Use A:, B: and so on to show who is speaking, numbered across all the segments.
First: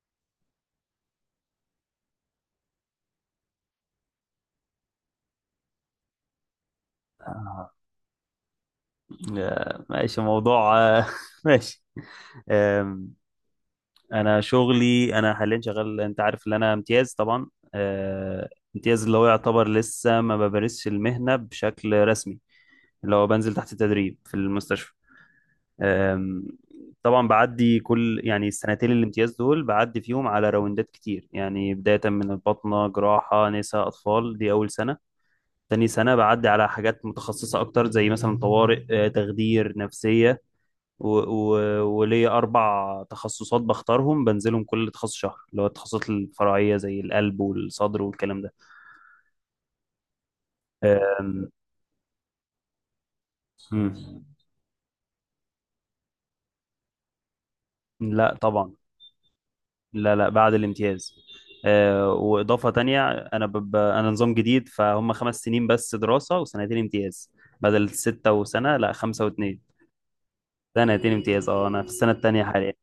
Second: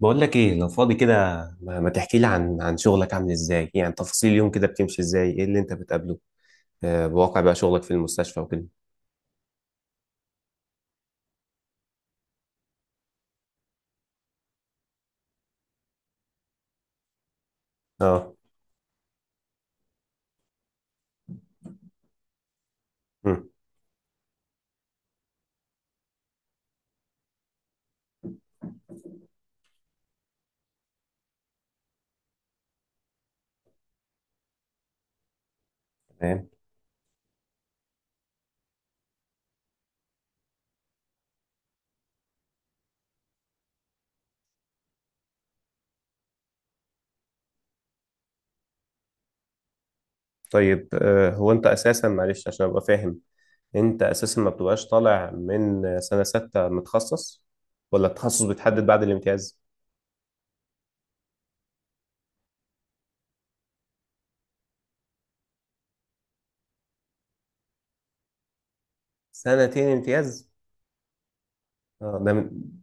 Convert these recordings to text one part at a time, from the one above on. A: بقول لك ايه لو فاضي كده، ما تحكي لي عن شغلك عامل ازاي؟ يعني تفاصيل اليوم كده بتمشي ازاي؟ ايه اللي انت بتقابله؟ آه، بواقع بقى
B: آه،
A: شغلك في المستشفى وكده.
B: آه، ماشي موضوع ماشي. آم، انا حاليا شغال. انت عارف ان انا امتياز طبعا.
A: اه.
B: آه، امتياز اللي هو يعتبر لسه ما بمارسش المهنة بشكل رسمي، اللي هو
A: مم.
B: بنزل تحت تدريب في المستشفى. آم، طبعا بعدي كل يعني السنتين الامتياز دول بعدي فيهم على راوندات كتير، يعني بداية من الباطنة جراحة نساء أطفال دي أول سنة. تاني سنة
A: تمام.
B: بعدي على حاجات متخصصة أكتر زي مثلا طوارئ، تخدير، نفسية. و... و... وليا 4 تخصصات بختارهم بنزلهم كل تخصص شهر، اللي هو التخصصات الفرعية زي القلب والصدر والكلام ده.
A: طيب،
B: آم،
A: هو انت اساسا، معلش عشان ابقى فاهم، انت
B: مم.
A: اساسا ما بتبقاش طالع من سنة ستة متخصص؟ ولا
B: لا
A: التخصص
B: طبعا.
A: بيتحدد بعد الامتياز؟
B: لا، لا، بعد الامتياز. وإضافة تانية أنا نظام جديد، فهم 5 سنين بس دراسة وسنتين امتياز، بدل ستة وسنة، لا خمسة واتنين.
A: سنتين امتياز؟
B: سنتين امتياز، اه، أنا في السنة
A: اه.
B: التانية حاليا.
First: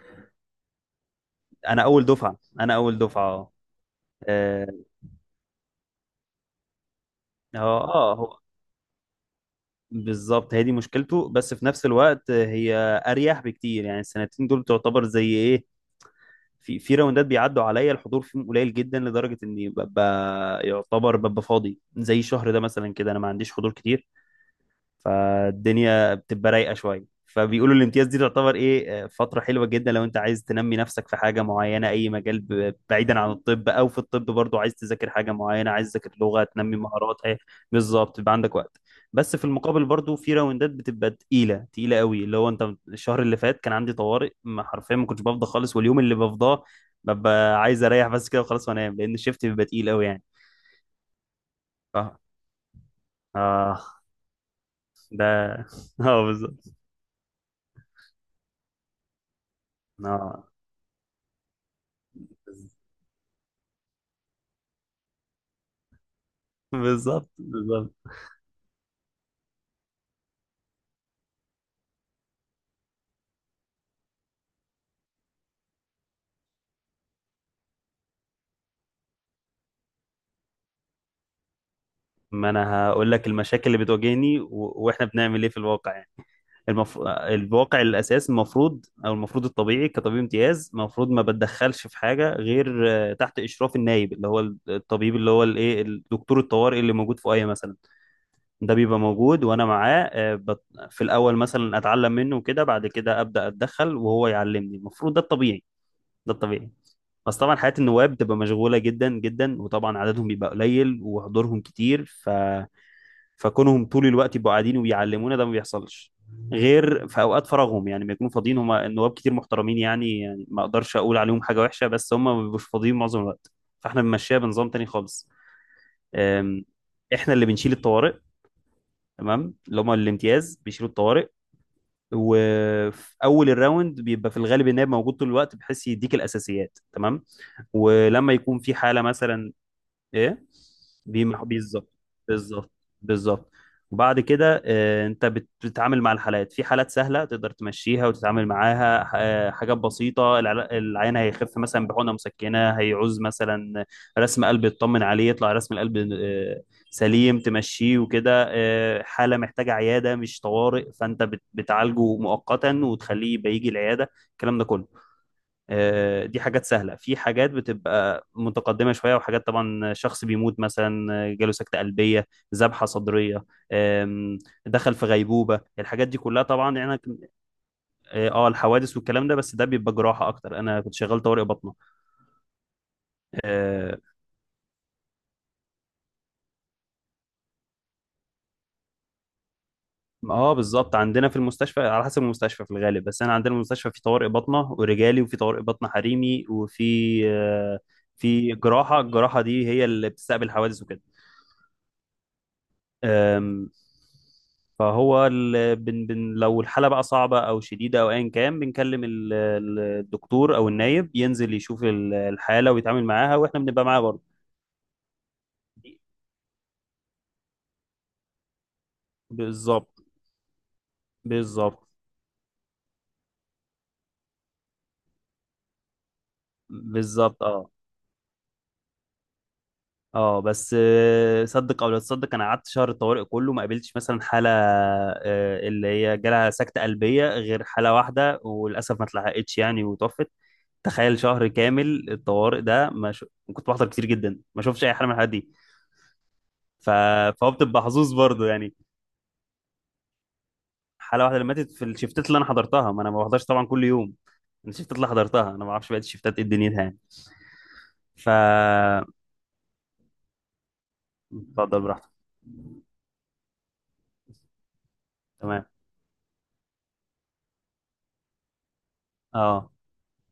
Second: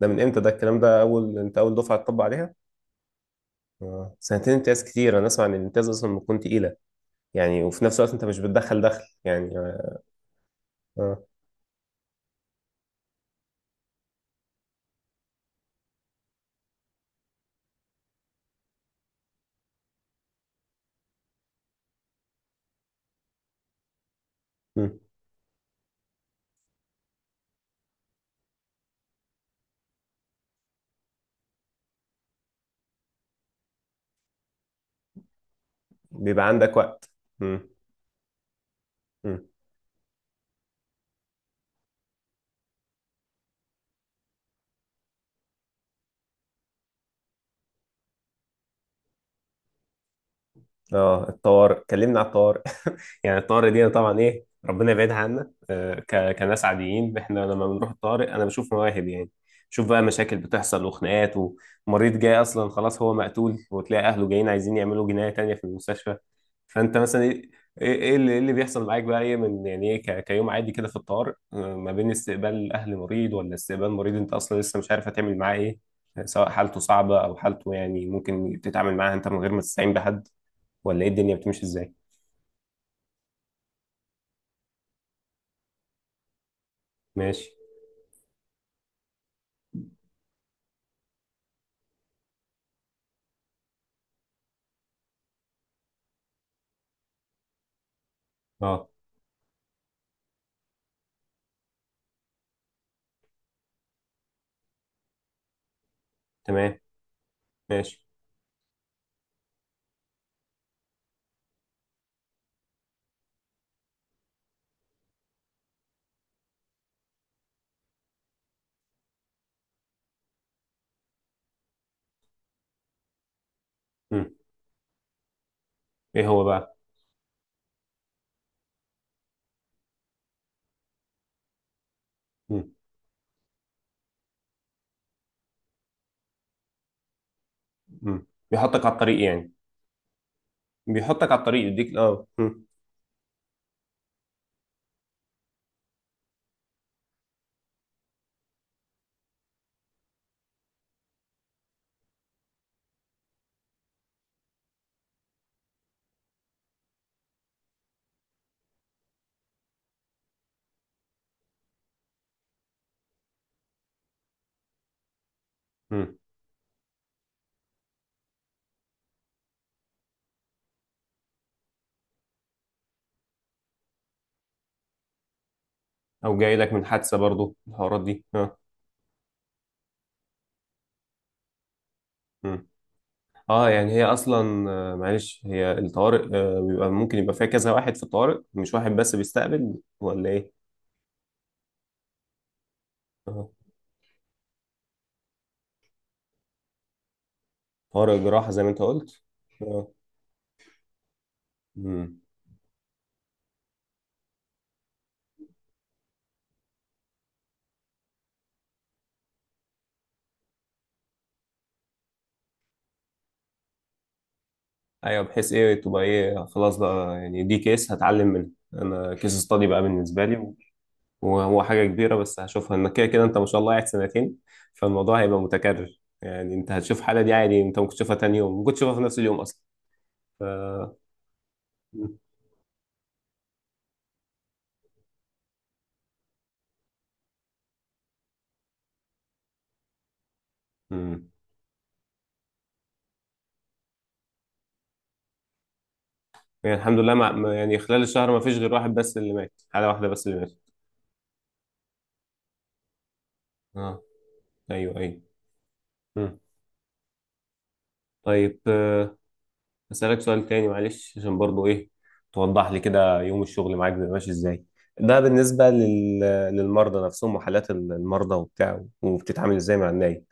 A: ده من امتى ده الكلام ده؟ اول، انت اول
B: أنا
A: دفعة
B: أول
A: تطبق
B: دفعة،
A: عليها؟
B: أنا أول دفعة، اه.
A: اه. سنتين امتياز
B: اه،
A: كتير، انا اسمع ان الامتياز اصلا بتكون تقيلة.
B: اه.
A: يعني وفي نفس الوقت انت مش
B: هو
A: بتدخل دخل يعني. اه.
B: بالظبط هي دي
A: آه،
B: مشكلته، بس في نفس الوقت هي اريح بكتير، يعني السنتين دول تعتبر زي ايه، في راوندات بيعدوا عليا، الحضور فيهم قليل جدا لدرجه اني ببقى يعتبر ببقى فاضي، زي الشهر ده مثلا كده انا ما عنديش حضور كتير.
A: مم.
B: فالدنيا بتبقى رايقه شويه، فبيقولوا الامتياز دي تعتبر ايه، فتره حلوه جدا لو انت عايز تنمي نفسك في حاجه معينه، اي مجال بعيدا عن الطب او في الطب برضو، عايز تذاكر حاجه معينه، عايز تذاكر لغه،
A: بيبقى عندك
B: تنمي
A: وقت.
B: مهارات ايه.
A: مم.
B: بالظبط يبقى عندك وقت. بس في
A: مم.
B: المقابل برضو في راوندات بتبقى تقيله تقيله قوي، اللي هو انت الشهر اللي فات كان عندي طوارئ، ما حرفيا ما كنتش بفضى خالص، واليوم اللي بفضاه ببقى عايز اريح بس كده وخلاص وانام، لان الشيفت بيبقى تقيل قوي يعني.
A: اه، الطوارئ، كلمنا
B: اه.
A: على الطوارئ. يعني الطوارئ دي
B: اه.
A: طبعا ايه، ربنا يبعدها
B: ده
A: عنا.
B: اه،
A: كناس
B: بالظبط.
A: عاديين احنا لما بنروح الطوارئ انا بشوف مواهب يعني. شوف بقى مشاكل
B: اه،
A: بتحصل وخناقات، ومريض جاي اصلا خلاص هو مقتول وتلاقي اهله جايين عايزين يعملوا جناية تانية في المستشفى. فانت مثلا
B: بالظبط
A: ايه، ايه
B: بالظبط.
A: إيه اللي, إيه اللي بيحصل معاك بقى؟ ايه من يعني، كيوم عادي كده في الطوارئ، آه، ما بين استقبال اهل مريض ولا استقبال مريض انت اصلا لسه مش عارف هتعمل معاه ايه، سواء حالته صعبة او حالته يعني ممكن تتعامل معاها انت من غير ما تستعين بحد، ولا ايه الدنيا بتمشي ازاي؟
B: ما انا هقول لك المشاكل اللي بتواجهني واحنا بنعمل ايه في الواقع يعني.
A: ماشي.
B: الواقع الاساس المفروض الطبيعي، كطبيب امتياز المفروض ما بتدخلش في حاجه غير تحت اشراف النايب، اللي هو الطبيب، اللي هو الايه، الدكتور الطوارئ اللي موجود في ايه مثلا. ده
A: اه.
B: بيبقى موجود وانا معاه، في الاول مثلا اتعلم منه وكده، بعد كده ابدا اتدخل وهو يعلمني، المفروض ده الطبيعي. ده الطبيعي.
A: تمام.
B: بس طبعا حياة
A: ماشي.
B: النواب بتبقى مشغولة جدا جدا، وطبعا عددهم بيبقى قليل وحضورهم كتير فكونهم طول الوقت يبقوا قاعدين وبيعلمونا ده ما بيحصلش، غير في اوقات فراغهم، يعني بيكونوا فاضيين. هم النواب كتير محترمين يعني ما اقدرش اقول عليهم حاجة وحشة، بس هم ما بيبقوش فاضيين معظم الوقت. فاحنا
A: مم.
B: بنمشيها بنظام تاني خالص.
A: ايه هو
B: أم،
A: بقى؟
B: احنا اللي بنشيل الطوارئ، تمام، اللي هم الامتياز بيشيلوا الطوارئ.
A: مم.
B: وفي اول الراوند بيبقى في الغالب النائب موجود طول الوقت، بحيث يديك الاساسيات تمام.
A: مم.
B: ولما يكون في
A: بيحطك على
B: حالة
A: الطريق يعني.
B: مثلا ايه،
A: بيحطك على الطريق،
B: بالظبط.
A: يديك اه. مم.
B: بالظبط. بالظبط. وبعد كده انت بتتعامل مع الحالات. في حالات سهلة تقدر تمشيها وتتعامل معاها حاجات بسيطة، العيان هيخف مثلا بحقنة مسكنة، هيعوز مثلا رسم قلب يطمن عليه، يطلع رسم القلب سليم تمشيه وكده. حالة محتاجة عيادة مش طوارئ، فانت بتعالجه مؤقتا وتخليه يبقى يجي العيادة، الكلام ده كله.
A: مم.
B: دي حاجات سهلة، في حاجات بتبقى متقدمة شوية، وحاجات طبعا شخص بيموت مثلا، جاله سكتة قلبية، ذبحة صدرية. آم، دخل في غيبوبة، الحاجات دي
A: او
B: كلها
A: جاي لك
B: طبعا
A: من
B: يعني
A: حادثة برضو الحوارات دي؟
B: اه،
A: اه.
B: الحوادث والكلام ده، بس ده بيبقى جراحة اكتر، انا كنت شغال طوارئ باطنة.
A: مم. اه. يعني
B: اه،
A: هي اصلا آه، معلش، هي الطوارئ آه، بيبقى ممكن يبقى فيها كذا واحد في الطوارئ، مش واحد بس بيستقبل؟ ولا ايه؟
B: بالظبط. عندنا في المستشفى على حسب المستشفى، في الغالب بس انا
A: اه.
B: عندنا المستشفى في طوارئ باطنة ورجالي، وفي طوارئ باطنة حريمي، وفي آه،
A: طوارئ جراحة
B: في
A: زي ما انت
B: جراحة.
A: قلت.
B: الجراحة دي هي
A: اه.
B: اللي بتستقبل الحوادث وكده.
A: مم.
B: أم، فهو لو الحالة بقى صعبة أو شديدة أو أيا كان، بنكلم الدكتور أو النايب، ينزل يشوف الحالة ويتعامل معاها، وإحنا بنبقى معاه برضه.
A: ايوه، بحيث ايه تبقى ايه، خلاص بقى يعني دي كيس هتعلم منها، انا كيس استادي بقى
B: بالظبط.
A: بالنسبه لي. وهو
B: بالظبط.
A: حاجة كبيرة بس هشوفها انك كده كده انت ما شاء الله قاعد سنتين، فالموضوع هيبقى متكرر. يعني انت هتشوف حالة دي
B: بالظبط.
A: عادي،
B: اه،
A: انت ممكن تشوفها تاني يوم، ممكن تشوفها في نفس اليوم اصلا.
B: اه.
A: ف...
B: بس صدق او لا
A: مم.
B: تصدق، انا قعدت شهر الطوارئ كله ما قابلتش مثلا حاله اللي هي جالها سكته قلبيه غير حاله واحده، وللاسف ما اتلحقتش يعني وتوفت. تخيل
A: مم.
B: شهر كامل الطوارئ ده ما ش... كنت بحضر كتير جدا، ما شوفش اي حاله من الحالات دي.
A: يعني
B: ف...
A: الحمد لله، ما...
B: فهو
A: ما- يعني
B: بتبقى
A: خلال
B: حظوظ
A: الشهر ما
B: برضه
A: فيش غير
B: يعني.
A: واحد بس اللي مات، حالة واحدة بس اللي مات.
B: حاله واحده اللي ماتت في الشفتات اللي انا حضرتها، ما انا ما بحضرش طبعا كل
A: اه.
B: يوم، الشفتات
A: ايوه
B: اللي
A: ايوه.
B: حضرتها انا، ما اعرفش بقى
A: مم.
B: الشفتات ايه دنيتها يعني. ف
A: طيب آه، أسألك سؤال تاني معلش عشان برضو
B: اتفضل
A: إيه
B: براحتك.
A: توضح لي كده، يوم الشغل معاك بيبقى ماشي إزاي؟ ده
B: تمام.
A: بالنسبة لل... للمرضى نفسهم وحالات المرضى وبتاع، وبتتعامل
B: اه.
A: إزاي مع النايب،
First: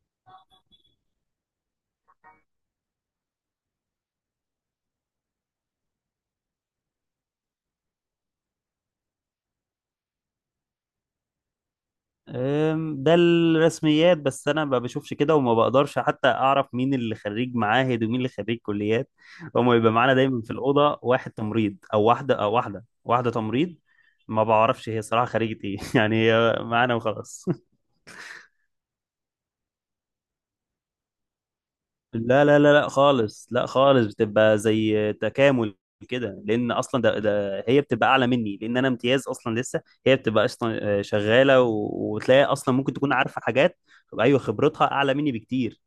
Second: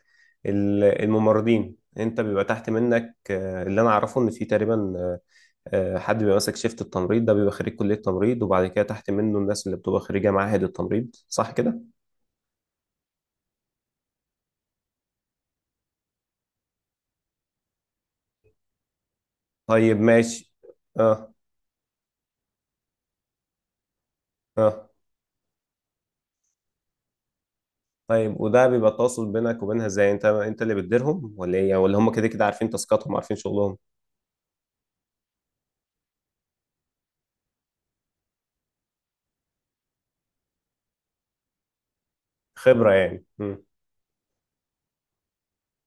A: ال- الممرضين، أنت بيبقى تحت منك آه، اللي أنا أعرفه إن في تقريبا آه، آه، حد بيبقى ماسك شيفت التمريض ده بيبقى خريج كلية تمريض، وبعد كده تحت منه الناس اللي بتبقى خريجة معاهد التمريض، صح كده؟
B: ده الرسميات، بس انا ما بشوفش كده وما بقدرش حتى اعرف مين اللي خريج معاهد ومين اللي خريج كليات. هما بيبقى
A: طيب
B: معانا دايما
A: ماشي.
B: في الاوضه واحد
A: أه.
B: تمريض او واحده، او واحده تمريض. ما بعرفش
A: أه.
B: هي صراحه خريجة ايه يعني هي معانا وخلاص.
A: طيب، وده بيبقى التواصل بينك وبينها ازاي؟ انت اللي بتديرهم ولا ايه؟ ولا هم كده كده
B: لا، لا،
A: عارفين
B: لا، لا،
A: تاسكاتهم، عارفين
B: خالص، لا،
A: شغلهم؟
B: خالص. بتبقى زي تكامل كده، لان اصلا ده هي بتبقى اعلى مني، لان انا امتياز اصلا لسه. هي بتبقى اصلا شغاله، وتلاقي اصلا
A: خبرة
B: ممكن تكون
A: يعني.
B: عارفه
A: امم.
B: حاجات. ايوه خبرتها اعلى مني بكتير.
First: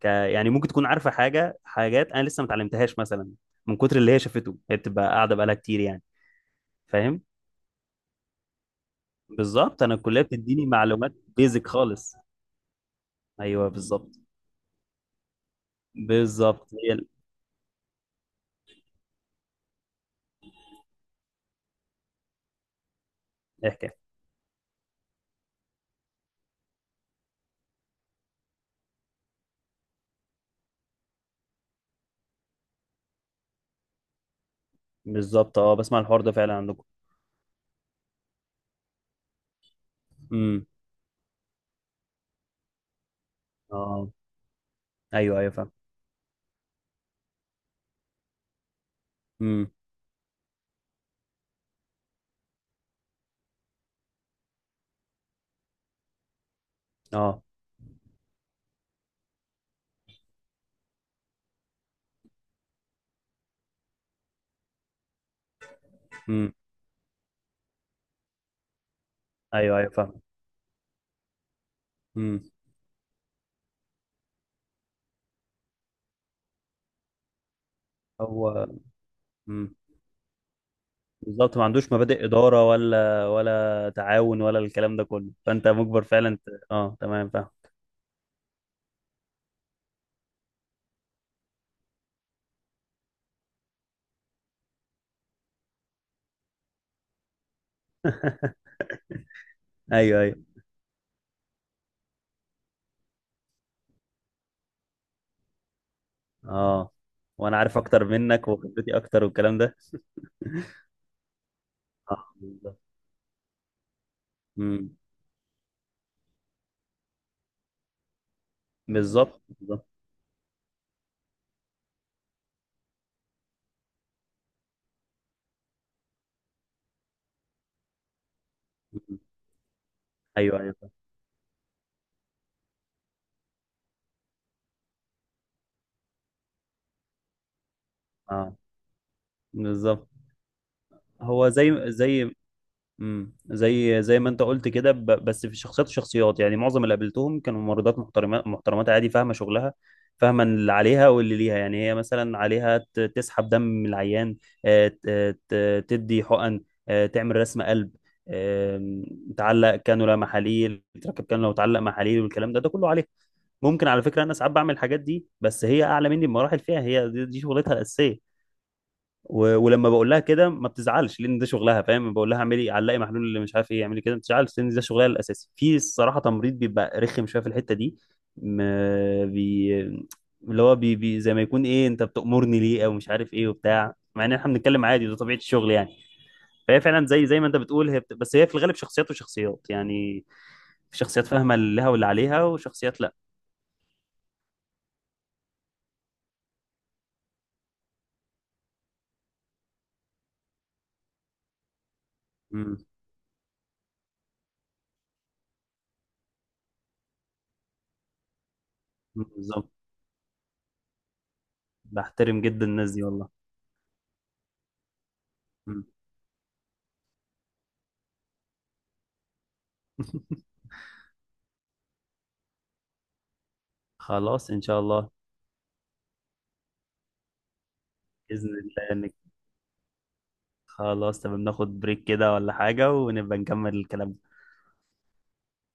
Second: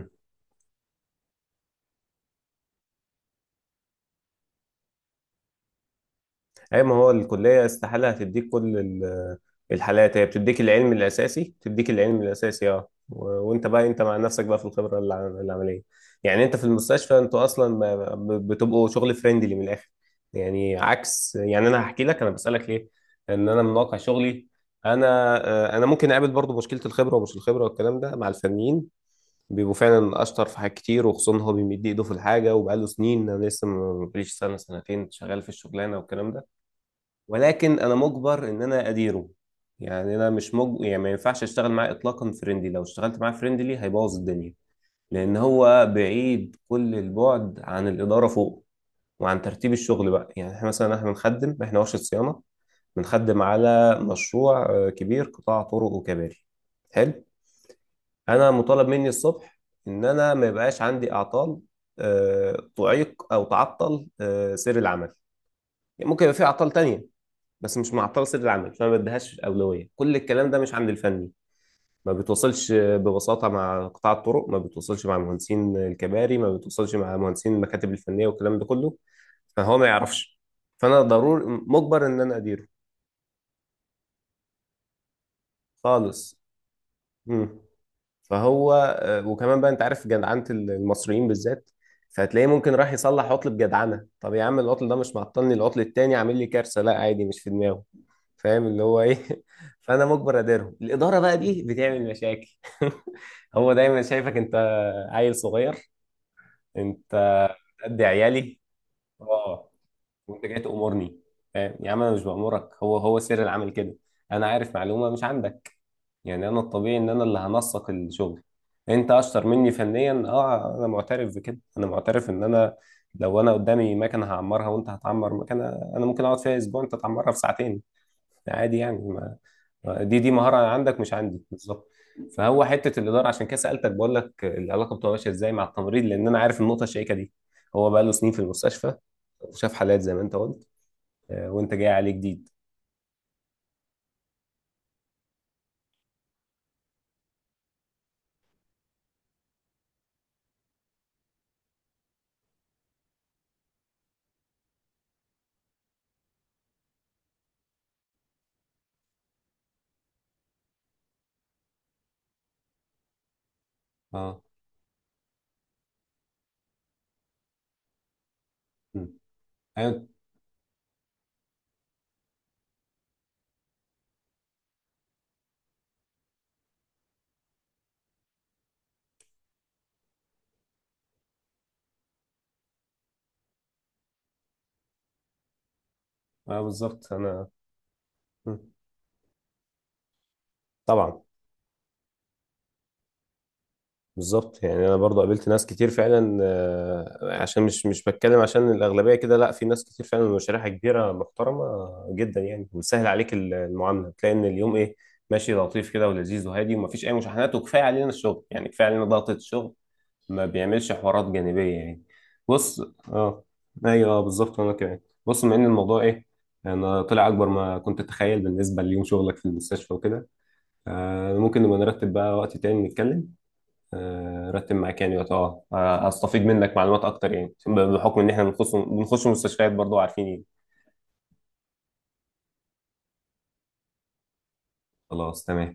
B: يعني ممكن تكون عارفه حاجه، حاجات انا لسه ما اتعلمتهاش مثلا، من كتر اللي هي شافته، هي بتبقى قاعده بقالها كتير يعني،
A: اي ما هو
B: فاهم.
A: الكليه استحاله هتديك كل ال-
B: بالظبط، انا
A: الحالات،
B: الكليه
A: هي بتديك
B: بتديني
A: العلم
B: معلومات
A: الاساسي،
B: بيزك
A: بتديك
B: خالص.
A: العلم الاساسي اه، و- وانت
B: ايوه
A: بقى انت
B: بالظبط.
A: مع نفسك بقى في الخبره، الع- العمليه. يعني انت في
B: بالظبط هي
A: المستشفى انتوا اصلا بتبقوا شغل فريندلي من الاخر. يعني عكس، يعني انا هحكي لك، انا بسالك ليه، ان انا من واقع
B: الحكايه.
A: شغلي، انا آه، انا ممكن اقابل برضو مشكله الخبره، ومش الخبره والكلام ده، مع الفنيين بيبقوا فعلا اشطر في حاجات كتير، وخصوصا هو بيمد ايده في الحاجه وبقاله سنين، انا لسه مبقاليش سنه سنتين شغال في
B: بالظبط، اه،
A: الشغلانه
B: بسمع الحوار
A: والكلام
B: ده فعلا
A: ده.
B: عندكم.
A: ولكن انا مجبر ان انا اديره. يعني انا مش
B: امم.
A: مج... يعني ما ينفعش اشتغل معاه اطلاقا فريندلي، لو اشتغلت معاه فريندلي
B: اه.
A: هيبوظ الدنيا. لان
B: ايوه، ايوه، فاهم.
A: هو بعيد كل البعد عن الاداره فوق، وعن
B: امم.
A: ترتيب الشغل بقى. يعني احنا مثلا، بنخدم احنا ورشه صيانه، بنخدم على مشروع آه، كبير، قطاع طرق وكباري. حلو.
B: اه.
A: انا مطالب مني الصبح ان انا ما يبقاش عندي اعطال آه، تعيق او تعطل آه، سير العمل. يعني ممكن يبقى في
B: امم.
A: اعطال تانية بس مش معطله سر العمل، فما بديهاش
B: ايوه،
A: اولويه.
B: ايوه،
A: كل
B: فاهم.
A: الكلام ده مش عند الفني، ما
B: امم.
A: بتوصلش ببساطه مع قطاع الطرق، ما بتوصلش مع مهندسين الكباري، ما بتوصلش مع مهندسين المكاتب الفنيه والكلام ده
B: هو
A: كله.
B: امم.
A: فهو ما يعرفش. فانا ضروري
B: بالظبط، ما عندوش
A: مجبر ان
B: مبادئ
A: انا اديره،
B: اداره ولا تعاون ولا الكلام ده كله، فانت مجبر فعلا
A: خالص.
B: اه، تمام، فاهم.
A: مم. فهو آه، وكمان بقى انت عارف جدعنه المصريين بالذات، فهتلاقيه ممكن راح يصلح عطل بجدعنه. طب يا عم العطل ده مش معطلني، العطل التاني عامل لي كارثه. لا عادي، مش في دماغه. فاهم اللي هو ايه؟ فانا
B: ايوه، ايوه،
A: مجبر اديرهم، الاداره بقى دي بتعمل مشاكل. هو دايما شايفك انت عيل صغير،
B: اه،
A: انت
B: وانا عارف
A: قد
B: اكتر منك
A: عيالي.
B: وخبرتي اكتر والكلام
A: اه.
B: ده،
A: وانت جاي تامرني. فاهم يا عم انا مش
B: اه،
A: بامرك،
B: بالظبط.
A: هو سر العمل كده. انا عارف
B: امم.
A: معلومه مش عندك. يعني انا الطبيعي ان انا اللي هنسق الشغل. انت
B: بالظبط.
A: اشطر مني
B: بالظبط.
A: فنيا اه، انا معترف بكده، انا معترف ان انا لو انا قدامي مكنه هعمرها وانت هتعمر مكنه، انا ممكن اقعد فيها اسبوع، انت تعمرها في ساعتين، عادي يعني.
B: مم.
A: دي مهارة
B: ايوه، ايوه،
A: عندك مش عندي، بالظبط. فهو حتة الإدارة عشان كده سألتك، بقول لك العلاقة بتبقى ماشية إزاي مع التمريض، لأن أنا عارف النقطة الشائكة دي. هو بقى له سنين في
B: اه،
A: المستشفى، وشاف حالات
B: بالظبط.
A: زي ما أنت قلت،
B: هو
A: آه، وأنت جاي عليه جديد.
B: امم، زي ما انت قلت كده، بس في شخصيات وشخصيات يعني، معظم اللي قابلتهم كانوا ممرضات محترمات محترمات، عادي، فاهمه شغلها، فاهمه اللي عليها واللي ليها، يعني هي مثلا عليها تسحب دم من العيان، تدي حقن، تعمل رسم قلب، آم، تعلق كانولا محاليل، تركب كانولا وتعلق محاليل والكلام ده كله عليها. ممكن على فكره انا
A: أه.
B: ساعات بعمل الحاجات دي، بس هي اعلى مني بمراحل فيها، هي دي شغلتها الاساسيه.
A: مم.
B: ولما
A: أيوه.
B: بقول لها كده ما بتزعلش لان ده شغلها، فاهم، بقول لها اعملي علقي محلول اللي مش عارف ايه اعملي كده، ما بتزعلش لان ده شغلها الاساسي. في الصراحه تمريض بيبقى رخم شويه في الحته دي، ما بي... اللي هو بي... بي... زي ما يكون ايه انت بتأمرني ليه او مش عارف ايه وبتاع، مع ان احنا بنتكلم عادي، ده طبيعه الشغل يعني.
A: أه،
B: فهي فعلا
A: بالظبط
B: زي ما
A: أنا.
B: انت بتقول هي بس هي في
A: مم.
B: الغالب شخصيات وشخصيات يعني، في
A: طبعا.
B: شخصيات فاهمه اللي لها واللي عليها وشخصيات لا.
A: بالظبط. يعني انا برضو قابلت ناس كتير فعلا آه، عشان مش بتكلم عشان الاغلبيه كده، لا، في ناس كتير فعلا مشاريعها كبيره، محترمه جدا يعني،
B: امم،
A: وبتسهل عليك ال- المعامله، تلاقي ان اليوم ايه ماشي لطيف كده ولذيذ وهادي، ومفيش اي مشاحنات، وكفايه علينا الشغل يعني، كفايه علينا ضغطه
B: بالظبط،
A: الشغل، ما بيعملش حوارات جانبيه يعني.
B: بحترم جدا
A: بص.
B: الناس دي والله.
A: اه. ايوه، آه، بالظبط، وانا كمان. بص، بما ان
B: مم.
A: الموضوع ايه، انا طلع اكبر ما كنت اتخيل بالنسبه ليوم شغلك في المستشفى وكده، آه، ممكن نبقى نرتب بقى وقت تاني نتكلم آه،
B: خلاص ان
A: رتب
B: شاء الله،
A: مكاني وقت- اه آه، استفيد منك معلومات اكتر يعني، بحكم ان احنا
B: باذن الله،
A: بنخش مستشفيات برضو، عارفين يعني.
B: خلاص تمام، ناخد بريك كده ولا حاجة ونبقى نكمل الكلام.
A: خلاص تمام.